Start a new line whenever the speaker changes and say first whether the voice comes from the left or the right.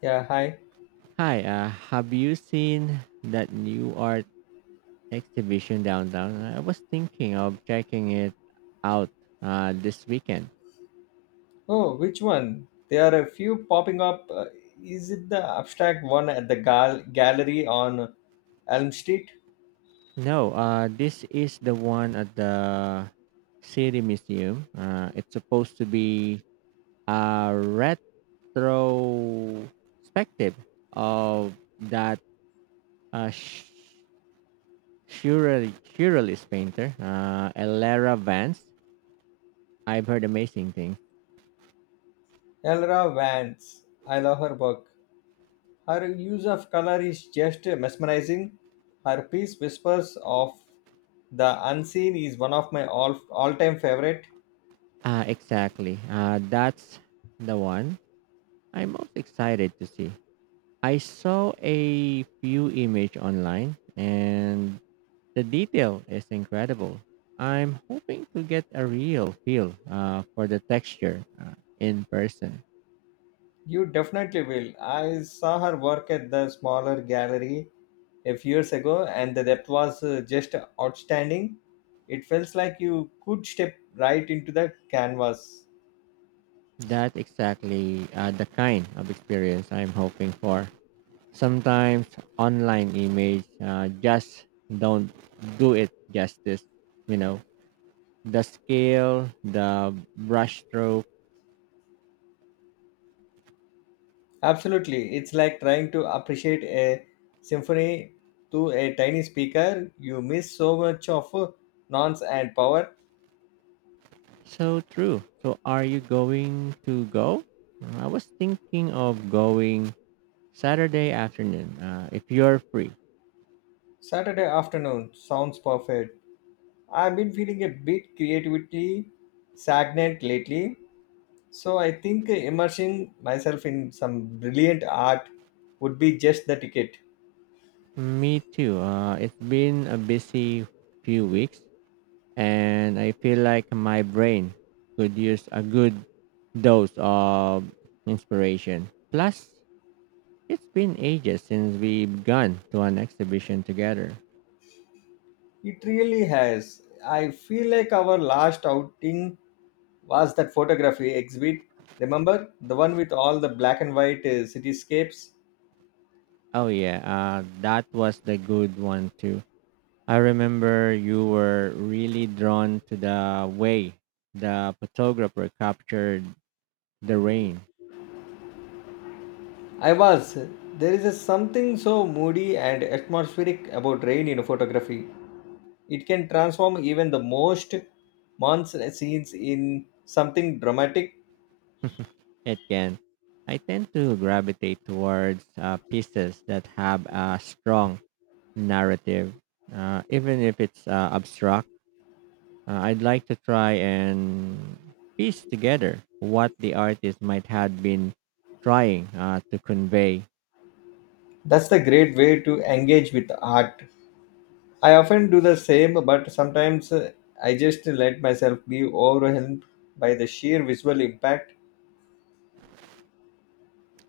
left: Yeah, hi.
right: Hi, have you seen that new art exhibition downtown? I was thinking of checking it out this weekend.
left: Oh, which one? There are a few popping up. Is it the abstract one at the gallery on Elm Street?
right: No, this is the one at the City Museum. It's supposed to be a retrospective of that uh, Sh- Surrealist painter, Elera Vance. I've heard amazing things.
left: Elra Vance. I love her work. Her use of color is just mesmerizing. Her piece Whispers of the Unseen is one of my all-time favorite.
right: Exactly. That's the one I'm most excited to see. I saw a few image online and the detail is incredible. I'm hoping to get a real feel for the texture in person.
left: You definitely will. I saw her work at the smaller gallery a few years ago, and the depth was just outstanding. It feels like you could step right into the canvas.
right: That exactly the kind of experience I'm hoping for. Sometimes online image just don't do it justice, you know. The scale, the brushstroke.
left: Absolutely, it's like trying to appreciate a symphony through a tiny speaker. You miss so much of nonce and power.
right: So true. So are you going to go? I was thinking of going Saturday afternoon if you're free.
left: Saturday afternoon sounds perfect. I've been feeling a bit creativity stagnant lately, so I think immersing myself in some brilliant art would be just the ticket.
right: Me too. It's been a busy few weeks and I feel like my brain could use a good dose of inspiration. Plus, it's been ages since we've gone to an exhibition together.
left: It really has. I feel like our last outing was that photography exhibit. Remember the one with all the black and white cityscapes?
right: Oh yeah, that was the good one too. I remember you were really drawn to the way the photographer captured the rain.
left: I was. There is a something so moody and atmospheric about rain in photography. It can transform even the most months scenes in something dramatic.
right: It can. I tend to gravitate towards pieces that have a strong narrative, even if it's abstract. I'd like to try and piece together what the artist might have been trying to convey.
left: That's the great way to engage with art. I often do the same, but sometimes I just let myself be overwhelmed by the sheer visual impact.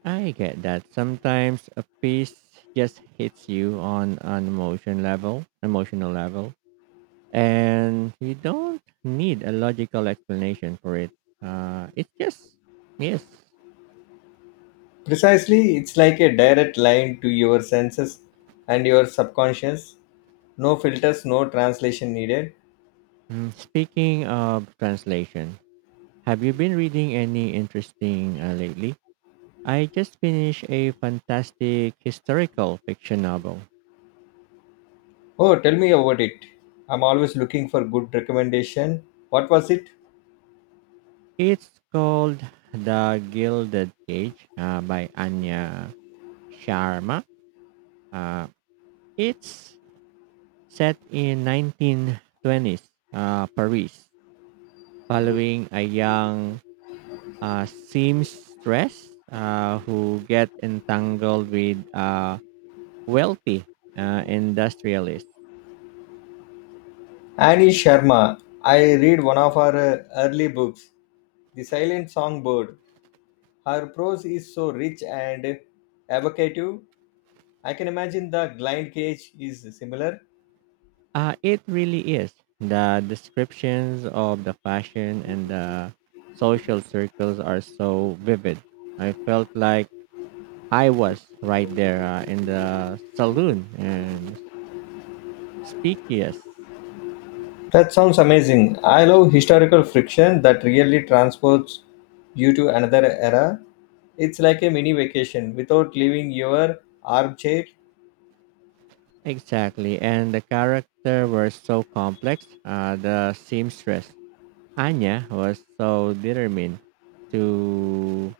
right: I get that. Sometimes a piece just hits you on an emotional level, and you don't need a logical explanation for it. It's just yes.
left: Precisely, it's like a direct line to your senses and your subconscious. No filters, no translation needed.
right: Mm, speaking of translation, have you been reading any interesting lately? I just finished a fantastic historical fiction novel.
left: Oh, tell me about it. I'm always looking for good recommendation. What was it?
right: It's called The Gilded Cage by Anya Sharma. Uh, It's set in 1920s Paris, following a young seamstress who get entangled with a wealthy industrialist.
left: Annie Sharma. I read one of her early books, The Silent Songbird. Her prose is so rich and evocative. I can imagine the glide cage is similar.
right: It really is. The descriptions of the fashion and the social circles are so vivid. I felt like I was right there in the saloon and speakiest.
left: That sounds amazing. I love historical friction that really transports you to another era. It's like a mini vacation without leaving your armchair.
right: Exactly, and the character were so complex. The seamstress Anya was so determined to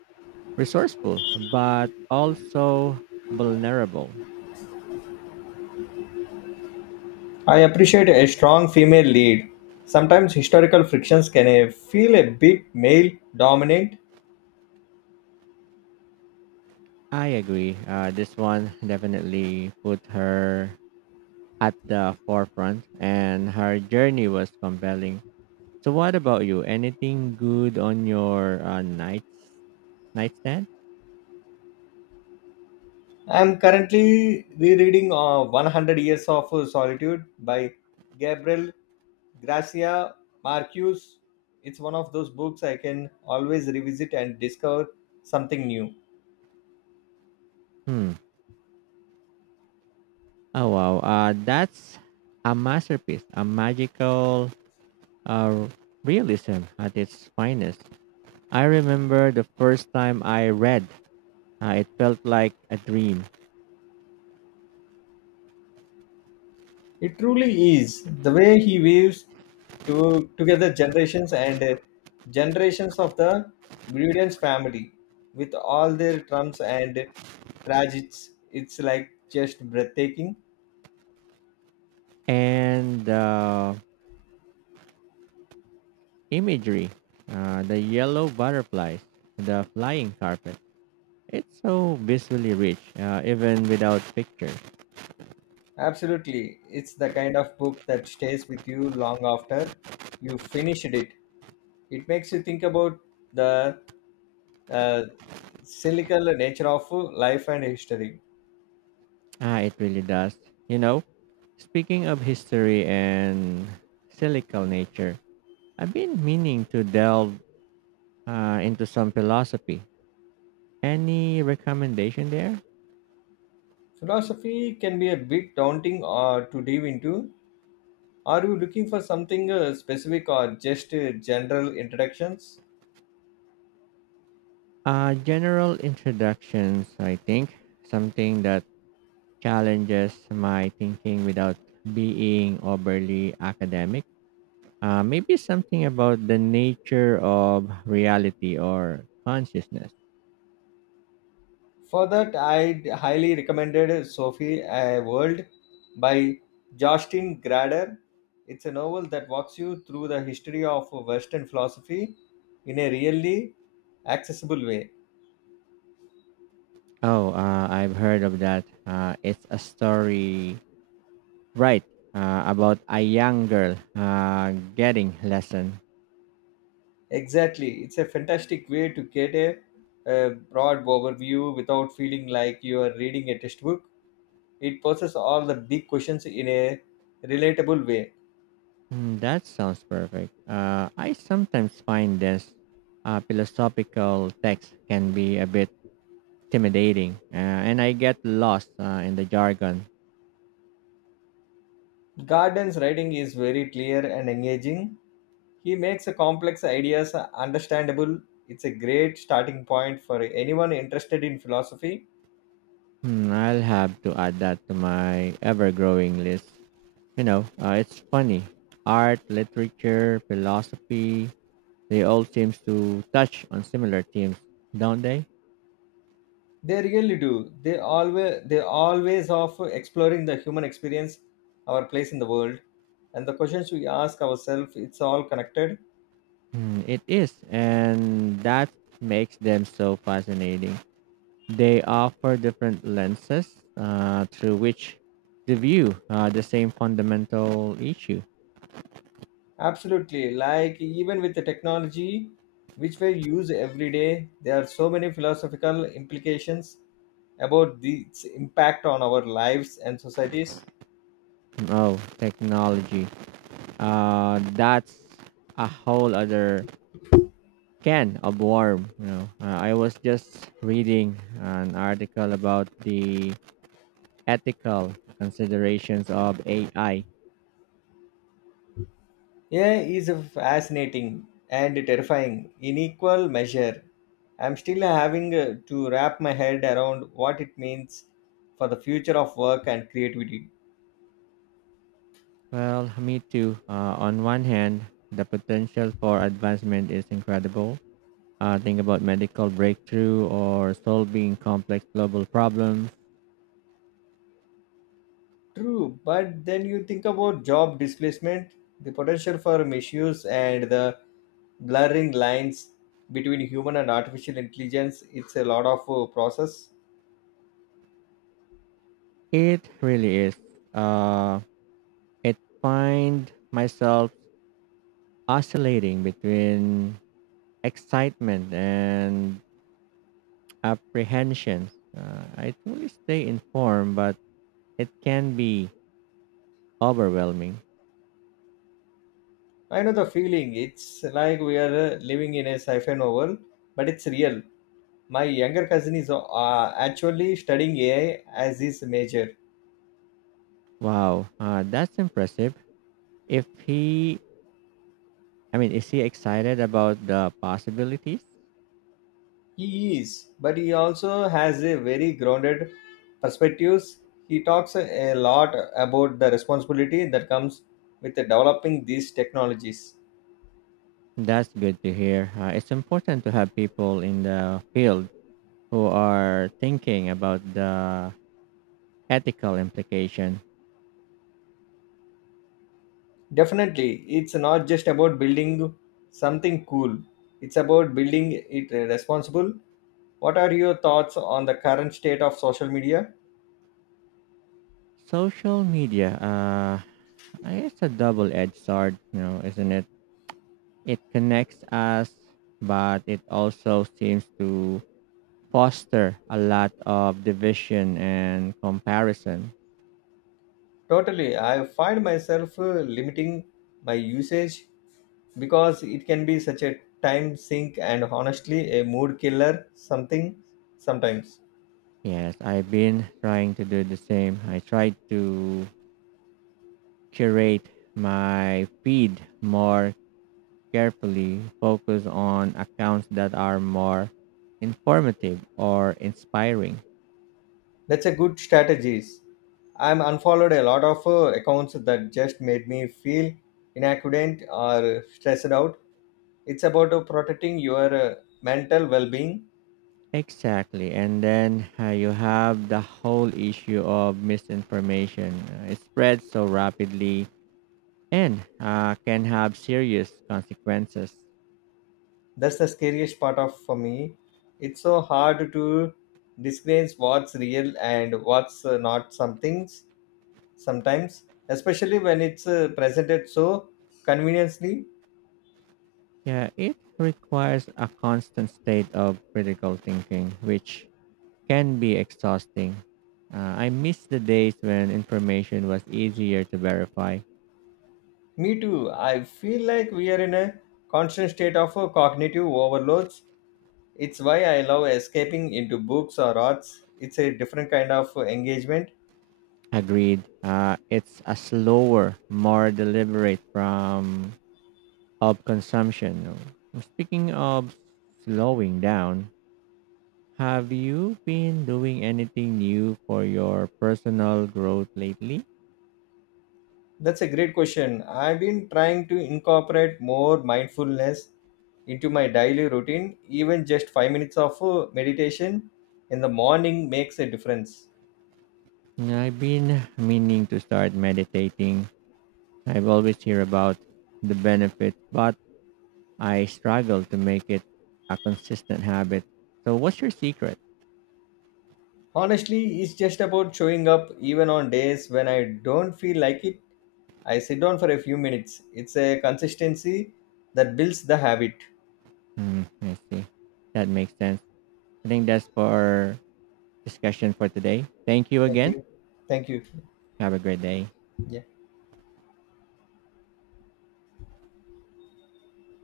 right: resourceful, but also vulnerable.
left: I appreciate a strong female lead. Sometimes historical frictions can feel a bit male dominant.
right: I agree. This one definitely put her at the forefront, and her journey was compelling. So, what about you? Anything good on your nightstand?
left: I'm currently rereading 100 Years of Solitude by Gabriel Gracia Marcus. It's one of those books I can always revisit and discover something new.
right: Hmm. Oh wow, that's a masterpiece, a magical uh, realism at its finest. I remember the first time I read, it felt like a dream.
left: It truly is. The way he weaves together generations and generations of the Brilliance family with all their trumps and tragedies, it's like just breathtaking.
right: And imagery, the yellow butterflies, the flying carpet. It's so visually rich, even without pictures.
left: Absolutely. It's the kind of book that stays with you long after you finished it. It makes you think about the uh, cyclical nature of life and history.
right: Ah, it really does. You know, speaking of history and silical nature, I've been meaning to delve into some philosophy. Any recommendation there?
left: Philosophy can be a bit daunting to dive into. Are you looking for something specific or just general introductions?
right: General introductions, I think, something that challenges my thinking without being overly academic. Maybe something about the nature of reality or consciousness.
left: For that, I highly recommended Sophie a World by Justin Grader. It's a novel that walks you through the history of Western philosophy in a really accessible way.
right: Oh, I've heard of that. It's a story, right? About a young girl getting lesson.
left: Exactly. It's a fantastic way to get a broad overview without feeling like you are reading a textbook. It poses all the big questions in a relatable way.
right: Mm, that sounds perfect. I sometimes find this philosophical text can be a bit intimidating, and I get lost in the jargon.
left: Garden's writing is very clear and engaging. He makes the complex ideas understandable. It's a great starting point for anyone interested in philosophy.
right: Hmm, I'll have to add that to my ever-growing list. You know, it's funny. Art, literature, philosophy—they all seem to touch on similar themes, don't they?
left: They really do. They always of exploring the human experience, our place in the world, and the questions we ask ourselves. It's all connected.
right: Hmm, it is, and that makes them so fascinating. They offer different lenses through which to view the same fundamental issue.
left: Absolutely. Like even with the technology which we use every day, there are so many philosophical implications about its impact on our lives and societies.
right: Oh, technology. That's a whole other can of worm. You know, I was just reading an article about the ethical considerations of AI.
left: Yeah, is fascinating and terrifying in equal measure. I'm still having to wrap my head around what it means for the future of work and creativity.
right: Well, me too. On one hand, the potential for advancement is incredible, think about medical breakthrough or solving complex global problems.
left: True, but then you think about job displacement, the potential for misuse, and the blurring lines between human and artificial intelligence. It's a lot of process.
right: It really is. Uh, it find myself oscillating between excitement and apprehension. I truly stay informed, but it can be overwhelming.
left: I know the feeling. It's like we are living in a sci-fi novel, but it's real. My younger cousin is actually studying AI as his major.
right: Wow, that's impressive. If he, I mean, is he excited about the possibilities?
left: He is, but he also has a very grounded perspectives. He talks a lot about the responsibility that comes with developing these technologies.
right: That's good to hear. It's important to have people in the field who are thinking about the ethical implication.
left: Definitely, it's not just about building something cool, it's about building it responsible. What are your thoughts on the current state of social media?
right: Social media, it's a double-edged sword, you know, isn't it? It connects us, but it also seems to foster a lot of division and comparison.
left: Totally, I find myself limiting my usage because it can be such a time sink and honestly a mood killer something sometimes.
right: Yes, I've been trying to do the same. I tried to curate my feed more carefully focus on accounts that are more informative or inspiring.
left: That's a good strategies. I'm unfollowed a lot of accounts that just made me feel inaccurate or stressed out. It's about protecting your mental well-being.
right: Exactly. And then you have the whole issue of misinformation. It spreads so rapidly and can have serious consequences.
left: That's the scariest part of for me. It's so hard to discern what's real and what's not something sometimes, especially when it's presented so conveniently.
right: Yeah, it requires a constant state of critical thinking, which can be exhausting. Uh, I miss the days when information was easier to verify.
left: Me too. I feel like we are in a constant state of cognitive overloads. It's why I love escaping into books or arts. It's a different kind of engagement.
right: Agreed. It's a slower, more deliberate from of consumption. No? Speaking of slowing down, have you been doing anything new for your personal growth lately?
left: That's a great question. I've been trying to incorporate more mindfulness into my daily routine. Even just 5 minutes of meditation in the morning makes a difference.
right: I've been meaning to start meditating. I've always hear about the benefits, but I struggle to make it a consistent habit. So, what's your secret?
left: Honestly, it's just about showing up even on days when I don't feel like it. I sit down for a few minutes. It's a consistency that builds the habit.
right: Mm, I see. That makes sense. I think that's for discussion for today. Thank you
left: Thank
right: again.
left: you. Thank you.
right: Have a great day.
left: Yeah.